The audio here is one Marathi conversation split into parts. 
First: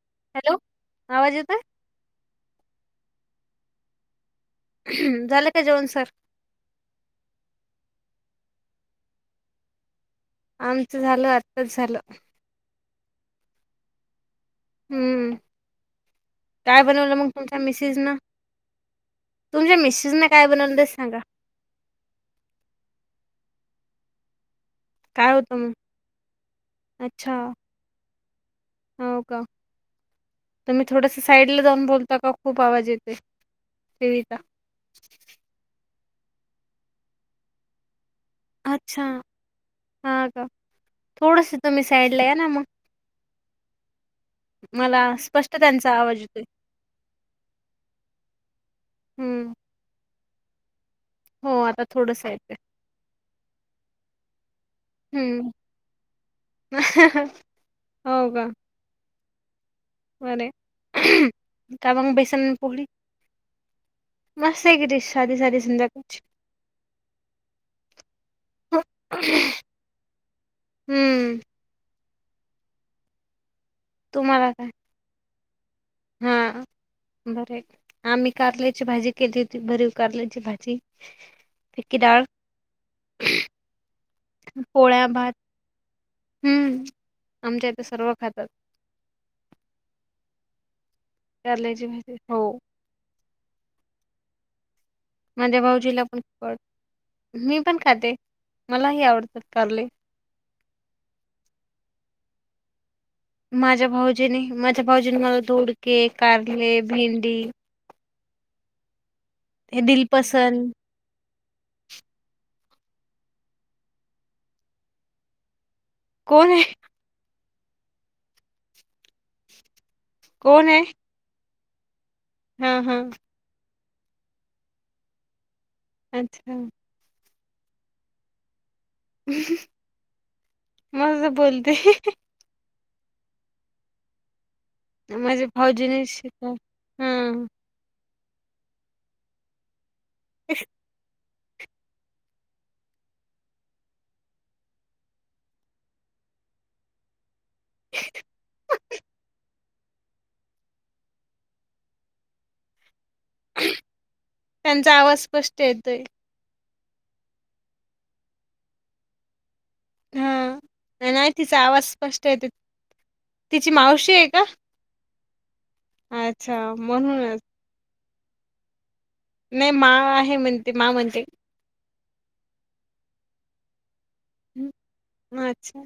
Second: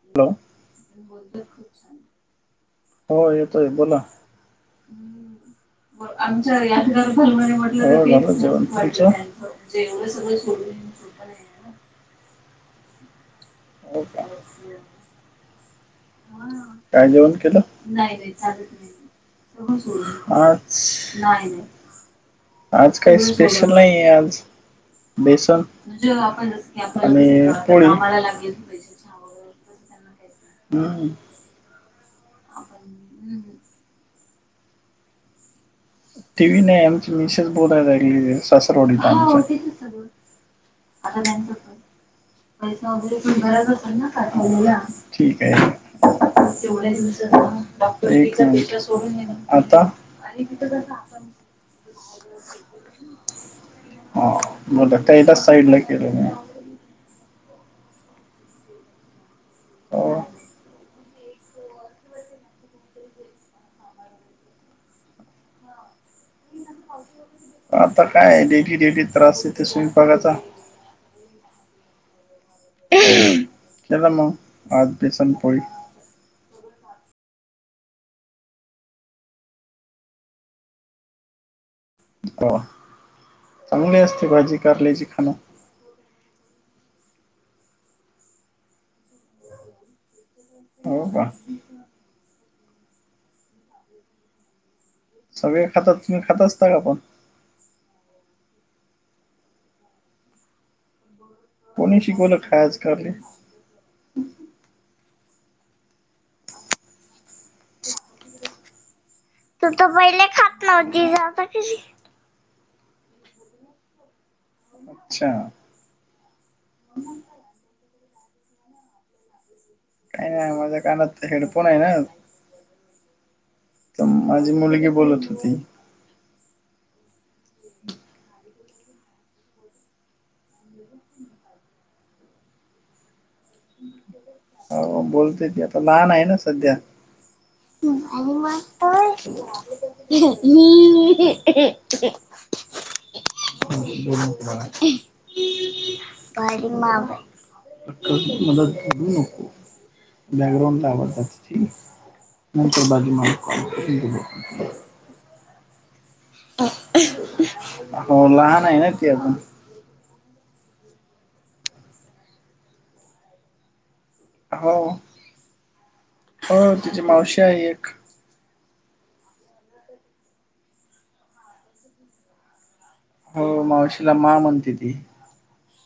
हॅलो, आवाज येतोय हो येतोय बोला. झालं का जेवण सर? हो, झालं जेवण तुमच्या? आमचं झालं, आत्ताच झालं. हो का? हम्म. काय बनवलं मग जेवण तुमच्या केलं? मिसेस न तुमच्या मिसेस न काय अच, बनवलं ते सांगा नाही नाही आज काही स्पेशल नाही, आहे आज. काय होतं बेसन, मग आणि अच्छा पोळी. हो का? तर मी हम्म थोडस साईड ला जाऊन बोल त खूप आवाज येते, टीव्हीत- टी व्ही नाही आमची, मिशेश बोलायला लागली अच्छा सासरोवडीत आमचं. हा का आता नाही थोडस प तुम्ही साईडला या ना मग पैसा वगैरे, त घरात असल ना मला स्पष्ट त्यांचा, आवाज येतोय. वढ दि सोडून, हम्म आता. [inaudible] हो आता थोडस येतोय बरं, हम्म साईड ला केलेले मग. हो का? हो वे, कारवा बेसेण पुोढळी. मस्त आहे की डिश साधी साधी समजा [unintelligible] आता काय आहे डेली डेली त्रास येते स्वयंपाकाचा. हम्म. केला मग आज बेसन पोळी? हां. बर आम्ही कारल्याची भाजी केली होती भरीव कारल्याची भाजी. फिक्की डाळ, हो चांगली असते भाजी कारल्याची पोळाया, खाणं भात हम्म आमच्या इथे सर्व खातात. हो का? [unintelligible] हो. माझ्या सगळे खातात भाऊजीला पण तुम्ही खात पड असता का पण मी पण खाते मलाही आवडतात कारले. हो [unintelligible] कोणी शिकवलं खायच कारले? माझ्या भाऊजीनी माझ्या भाऊजीनी मला धोडके कारले, भेंडी [inaudible] तू तर पहिले खात दिलपसंद नवते आता कशी क [unintelligible] अच्छा. कोण आहे? काही नाही माझ्या कानात हेडफोन आहे ना हम् हम.. हो माझी मुलगी बोलत होती. अच्छा मग ज बोलते हो माझ्या बोलते ती आता भाऊजीने लहान आहे ना शिकव सध्या. हा आणि मग मी [unintelligible] [inaudible] बा मा [unintelligible] मदत [unintelligible] क बॅकग्राउं आवडतात नाही तर बाजी म [unintelligible] ह [unintelligible] कष्ट येतेय. हो लहान आहे ना ती अजून. हा नाही तिचा आवाज स्पष्ट येते तिची मावशी आहे का? हो अच्छा हो तिची म्हणूनच. मावशी आहे एक. नाही मा आहे म्हणते मा म्हणते हो मावशीला मार म्हणते ती. माच्छा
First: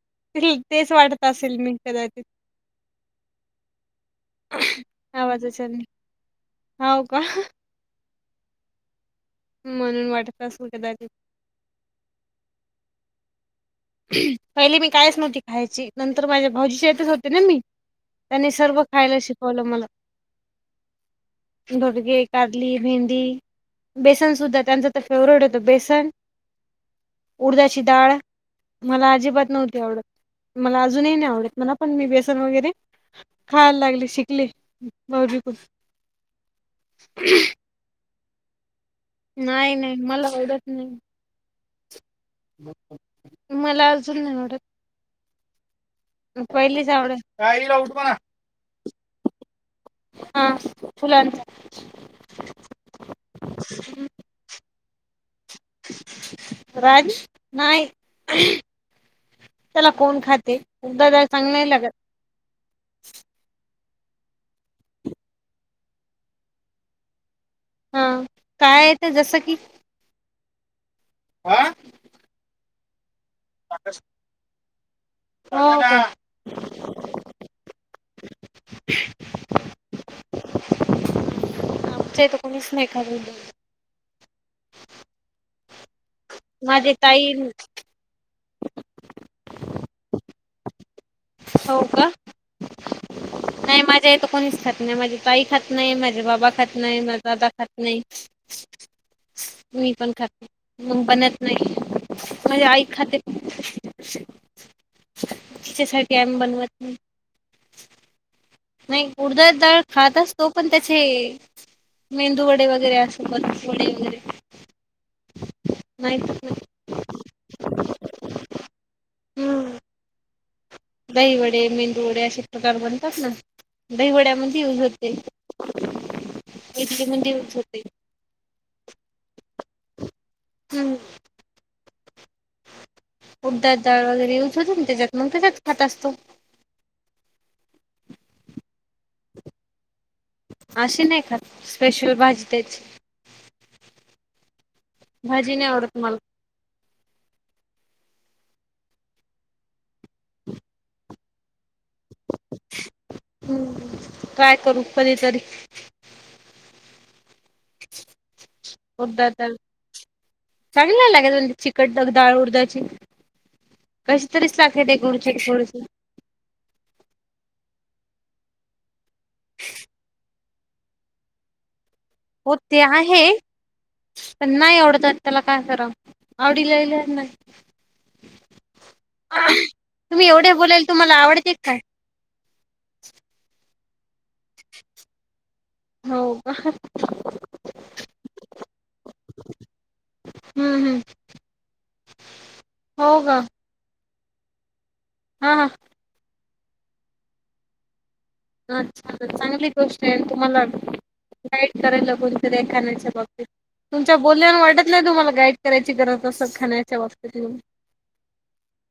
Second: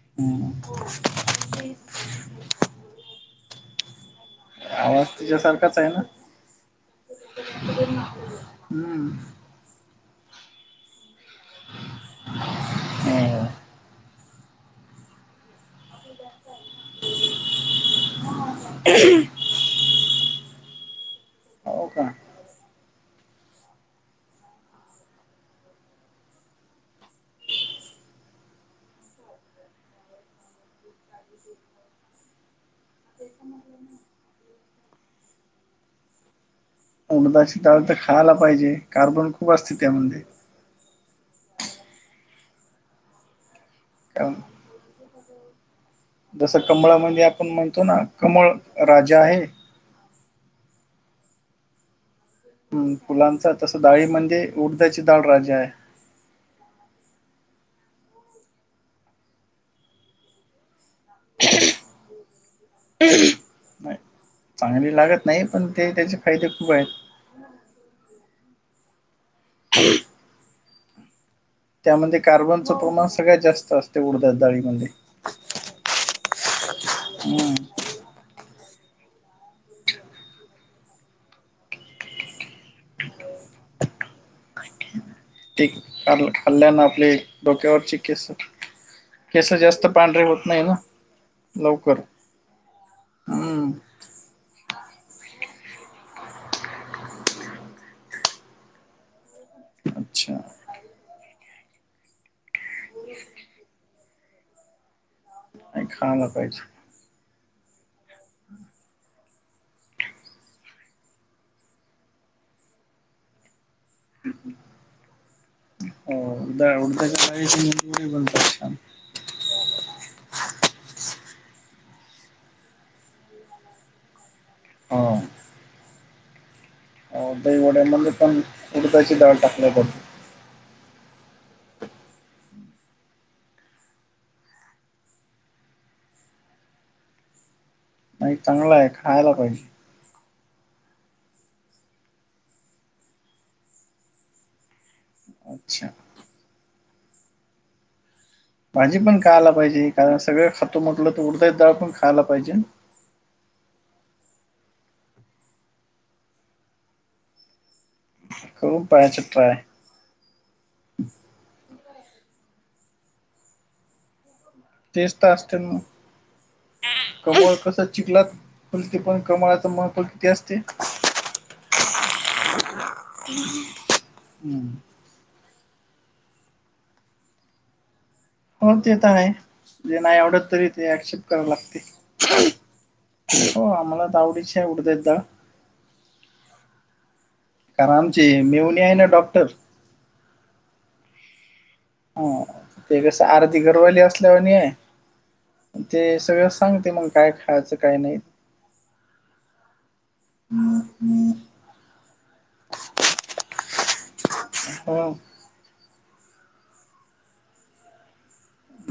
हम्म [unintelligible] तेच वाटत असेल मी कदाचित. आवाज तिच्यासारखाच आवाजाच्याने. आहे ना हो का? हम्म. म्हणून वाटत असल कदाचित. ह [unintelligible] पहिले मी कायच नव्हती खायची नंतर माझ्या भाऊजी चेतच होते ना मी त्यानी सर्व खायला शिकवलं मला. हो हो का घोडगे कारली भेंडी बेसन सुद्धा त्यांचं तर फेवरेट होतं बेसन उडदाची डाळ मला अजिबात नव्हती आवडत मला अजूनही नाही आवडत मला पण मी बेसन वगैरे खायला लागली शिकली भाऊजप उडदाची डाळ तर खायला पाहिजे कार्बन खूप नाही असते नाही त्यामध्ये. मला आवडत नाही. मला अजून कारण नाय आवडत. जसं पहिलीच कमळामध्ये आपण म्हणतो ना आवडत कमळ राजा आहे. हा फुलांचा हम्म फुलांचा तसं डाळी म्हणजे उडज्याची डाळ राजा आहे. राज नाही. त्याला कोण खाते उड्डा डाळ चांगली नाही लागत. नाही चांगली लागत नाही पण ते त्याचे फायदे खूप आहेत. हा काय येते जसं की थ व्हा. त्यामध्ये कार्बनचं प्रमाण सगळ्यात जास्त असतय उडदा डळीमध्ये. हो का. हा. आमच्या इथं कुणीच नाही खालवल. त खाल्ल्याना माझे आपली ताई डोक्यावरची. केस केस जास्त पांढरे होत नाही ना. हो लवकर का हम्म. नाही माझ्या येत कोणीच खात नाही माझी ताई खात नाही माझे बाबा खात नाही माझा दादा खात नाही. [inaudible] मी पण अच्छा खाते नाही मग बनत नाही माझी आई खाते. तिच्यासाठी खायला आम्ही पाहिजे बनवत नाही नाही उडद डाळ खात अस तो पण त्याचे मेंदू वडे वगैरे असो [inaudible] वडे वगैरे नाही हो डाळ उडदाची [unintelligible] बनवतात. हम्म. दही वडे मेंदू वडे असे प्रकार बनतात ना दहीवड्या म्हण ती हो होते. इडली ओ मध्ये युज होते दहीवड्यामध्ये पण उडदाची डाळ टाकण्यात आली. हम्म. उडदा डाळ वगैरे यूज होतो ना त्याच्यात मग त्याच्यात खात असतो. नाही चांगला आहे खायला पाहिजे. अशी नाही खात स्पेशल भाजी त्याची. भाजी नाही अच्छा आवडत मला. भाजी पण खायला पाहिजे कारण सगळं खातो म्हटलं तर उडदय डाळ पण खायला पाहिजे. हम्म ट्राय करू कधतरी. करून पाहायचं ट्राय उडदादल चांगल्या लागत ना ती चिकट दग दाळ उडदाची. कशी तरीच लागते तेच गुडचे. तर असते ना [unintelligible] कमळ कसं चिकलात फलते पण कमळाचा महत्व किती असते. हो ते आहे पण हम्म नाही आवडतात. त्याला काय कराव आवडीलाहिल्या ना. हो ते तर आहे जे नाही तुम्ही आवडत एवढे तरी बोलाल ते तुम्हाला ऍक्सेप्ट कराला आवडते काय लागतय. हो आम्हाला तावडीचे आहे उडदा डाळ हो का. करा आमची मेहुणी आहे ना डॉक्टर. हम्म हम्म. ह ते हो कसं का आरती घरवाली असल्यावर नी हा हा. ते सगळं सांगते मग काय खायचं काय नाही. [inaudible] छानच चांगली गोष्ट आहे तुम्हाला गाईड करायला कोणचं देखाण्याच्या बाबतीत. तुमच्या बोलण्याहून वाटत नाही हो. तुम्हाला गाईड करायची गरज असेल खाण्याच्या बाबतीत म्हणुन.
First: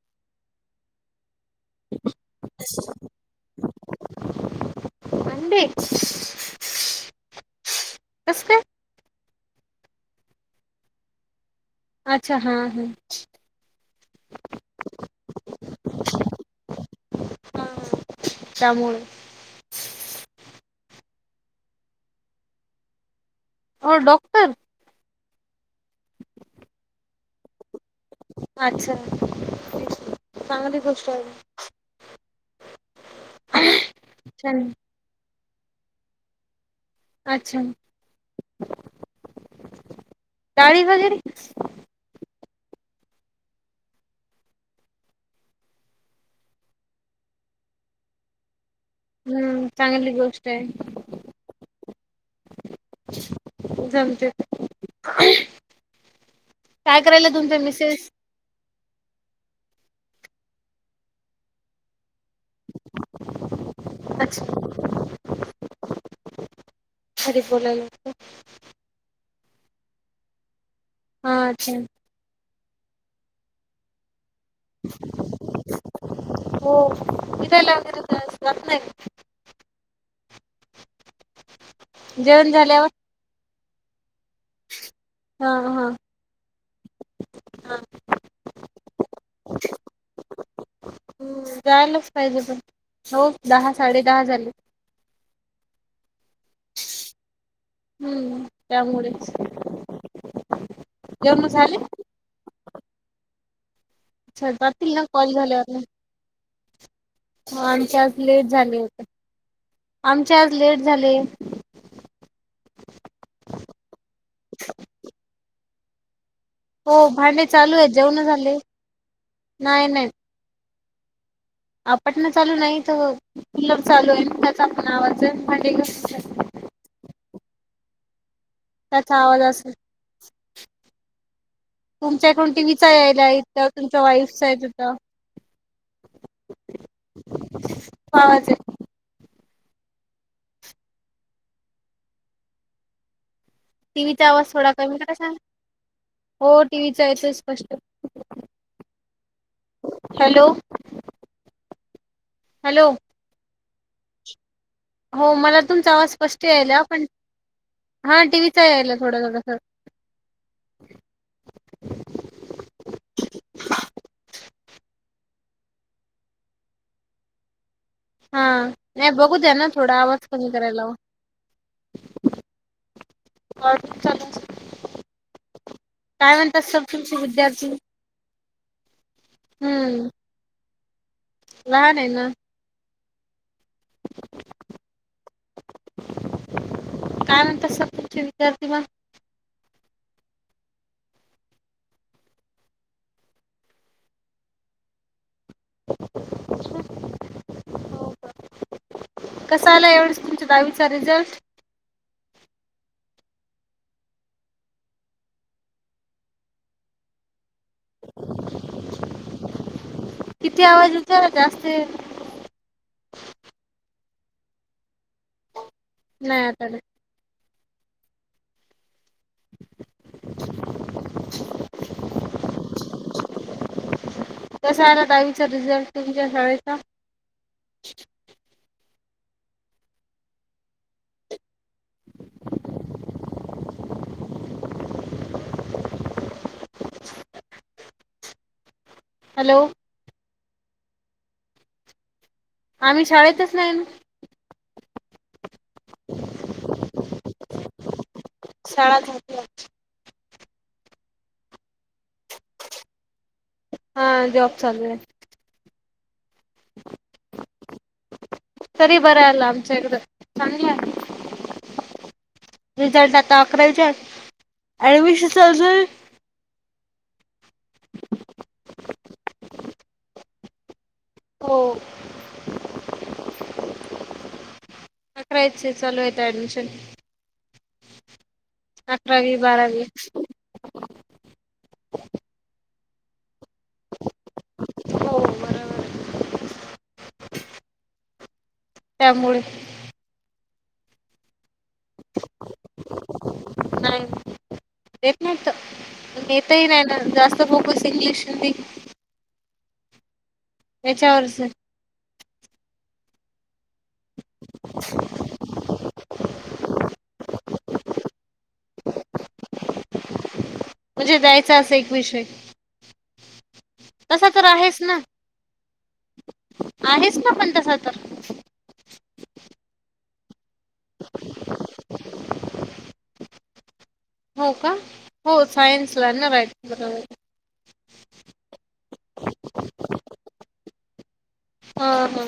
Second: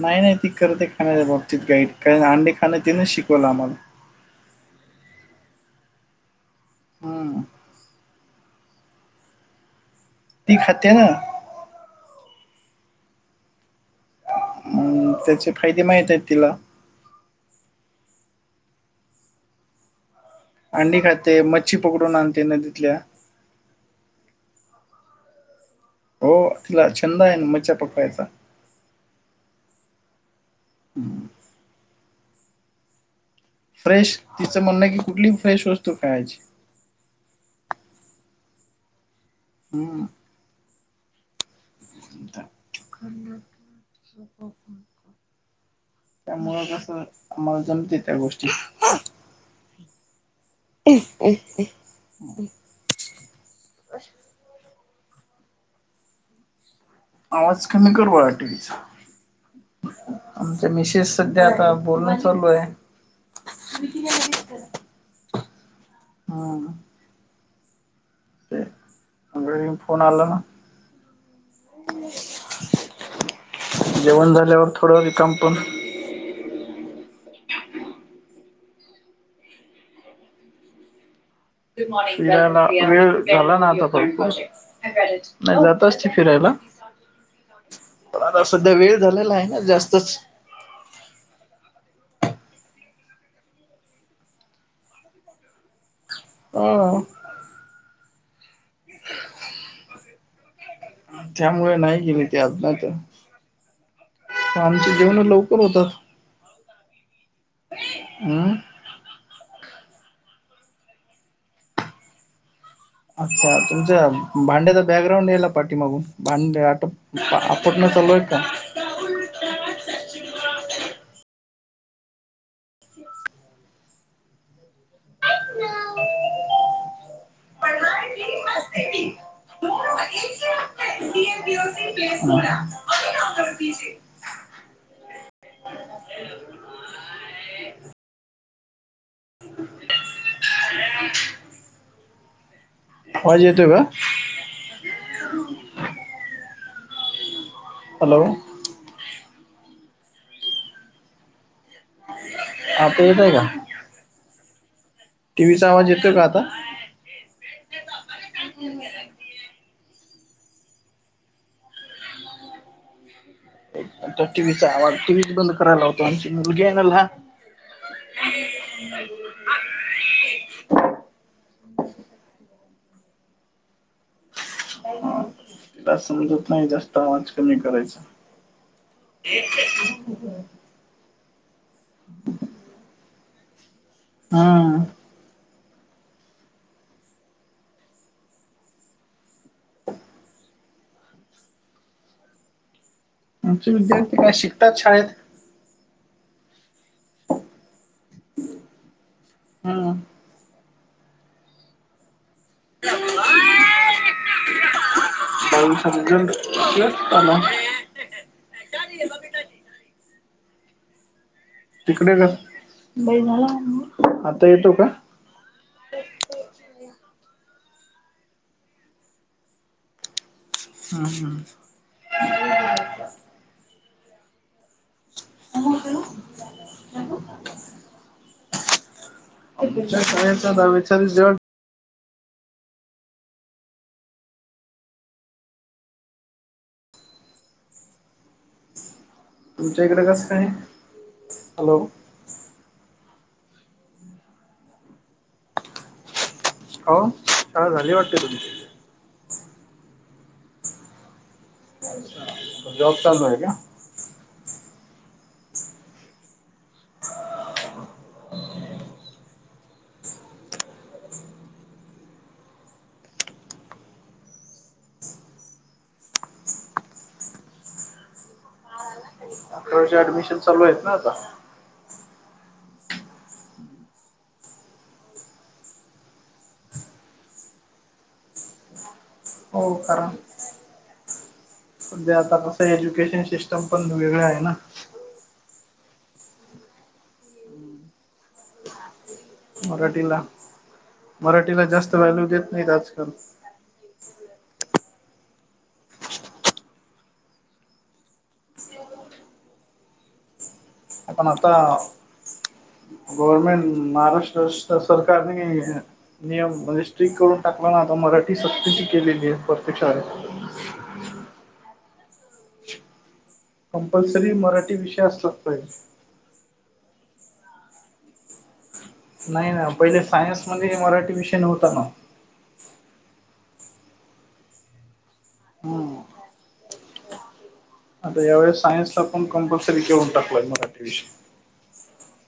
नाही नाही ती करते खाण्याच्या बाबतीत गाईड कारण अंडी खाणं तिने शिकवलं आम्हाला. अंडी हा. [inaudible] कसं काय? ती खात्या का? अच्छा हा हा. अ त्याचे फायदे माहित आहेत तिला. ह त्यामुळे. अंडी खाते मच्छी पकडून आणते नदीतल्या. ओ डॉक्टर हो तिला छंद आहे मच्छा पकवायचा. अच्छा ठीक आहे चांगली गोष्ट आहे. फ्रेश छान तिचं म्हणणं हाय की कुठलीही फ्रेश वस्तू खायाची. अच्छा! हा. चाळीस हजेरी. [inaudible] त्यामुळं कसं आम्हाला जमते त्या गोष्टी. हम्म चांगली गोष्ट आहे. अ [inaudible] जमतय [inaudible] आवाज कमी कर मिसेस बाळा टीव्हीचा. आमचे मिसेस सध्या आता बोलणं चालू आहे. अच्छा [inaudible] हा. घरी बोलालेत. [unintelligible] फोन आलेला. हा.. [unintelligible] जेवण झाल्यावर थोडं रिकाम पण. हो [unintelligible] [inaudible] जेवण फिरायला झाल्यावर वेळ झाला ना आता भरपूर? हा नाही हा हा जातच फिरायला पण आता सध्या वेळ झालेला आहे ना जास्तच. हम्म जायलाच पाहिजे पण, हो दहा साडे दहा झाले. हो. हम्म त्यामुळेच. आणि त्यामुळे नाही गेली ते अच्छा, [unintelligible] आमच जातील ना जेवण लवकर होत. आमच्या आज लेट हम्म झाले होते‌. आमच्या आज लेट झाले. अच्छा तुमच्या भांड्याचा बॅकग्राउंड पाठी मागून भांड हो भांडे चालू आहेत जेवण झाले. नाही नाही. आपटण चालू नाही, तर कुलर चालू आहे ना त्याचा पण आवाज आहे आणि भांडी घासून राहिली. त्याचा आवाज असेल तुमच्या इथून टीव्हीचा यायला आहेत. त्या तुमच्या वाईलसचा येत होता. [unintelligible] आवाज येतोय का? टीव्हीचा आवाज थोडा कमी कराय सांग, हो टीव्हीचा येतोय स्पष्ट. हॅलो! हॅलो. हॅलो आता येतोय का? हो मला टीव्हीचा तुमचा आवाज येतोय का आता स्पष्ट यायला पण हां टी व्ही चाही यायला थोडा-थोडासा. नंतर टीव्हीचा आवाज बंद करायला लावतो आमची मुलगी आहे ना लहान. हा नाही थोडं बघू द्या ना थोडा वेळ नाही तर मग आवाज कमी करायला लावा. [unintelligible] हा तिला काय समजत म्हणतात नाही सर जास्त तुमचे आवाज कमी विद्यार्थी करायचा. हम्म [unintelligible] लहान आहे ना. हा. काय म्हणतात सर तुमचे विद्यार्थी मग ह [unintelligible] आमचे विद्यार्थी काय शिकतात शाळेत अच्छा हो का कसं आला हम्म एवढेच तुमचं दहावीचा रिझल्ट [unintelligible] किती आवाज येतोय जास्त [unintelligible] बाई झाला ना आता येतो का? नाय आता नाय. हां हां. कसं आलात. दहावीचा रिझल्ट तुमच्या शाळेचा. आमच्या शाळेचा दहावीचा रिझल्ट हॅलो तुमच्या इकडं कसं हाय हॅलो. आम्ही शाळेतच नाही ना. [inaudible] हो शाळा झाली वाटतं तुमची? शाळा झाली. जॉब चालू आहे का. हा जॉब चालू ये. [inaudible] तरी बरं आलं आमच्या इकडं चांगलाय. रिझल्ट आता अकरावीच्या ऍडमिशन चालू झाले. पोराचं ऍडमिशन. चालू आहेत ना आता. को. अकरावी चं चालू येत ऍडमिशन. अकरावी हो बारावी. म्हणजे आता कसं एज्युकेशन सिस्टम पण वेगळ आहे ना. हो बरोबर ये. त्यामुळे. मराठीला मराठीला जास्त व्हॅल्यू देत नाहीत आजकाल. नाही न. देत नाहीत देतही नाही ना जास्त फोकस इंग्लिश हिंदी. म याच्यावरच आहे. आता गवर्नमेंट. महाराष्ट्र सरकारने नियम स्ट्रिक्ट करून. आता ना आता मराठी सक्तीची केलेली आहे प्रत्येक शाळेत. म्हणजे द्यायचा असं एक विषय. तसा कंपल्सरी तर मराठी आहेच ना विषय असलाच पाहिजे. आहेच का पण तसा तर. नाही ना पहिले सायन्स मध्ये मराठी विषय नव्हता ना. [inaudible] हो का, हो हम्म. सायन्सलाना येणार आहेत बरोबर. आता या वेळेस सायन्सला पण, कंपलसरी घेऊन टाकलाय मराठी विषय. हा हा.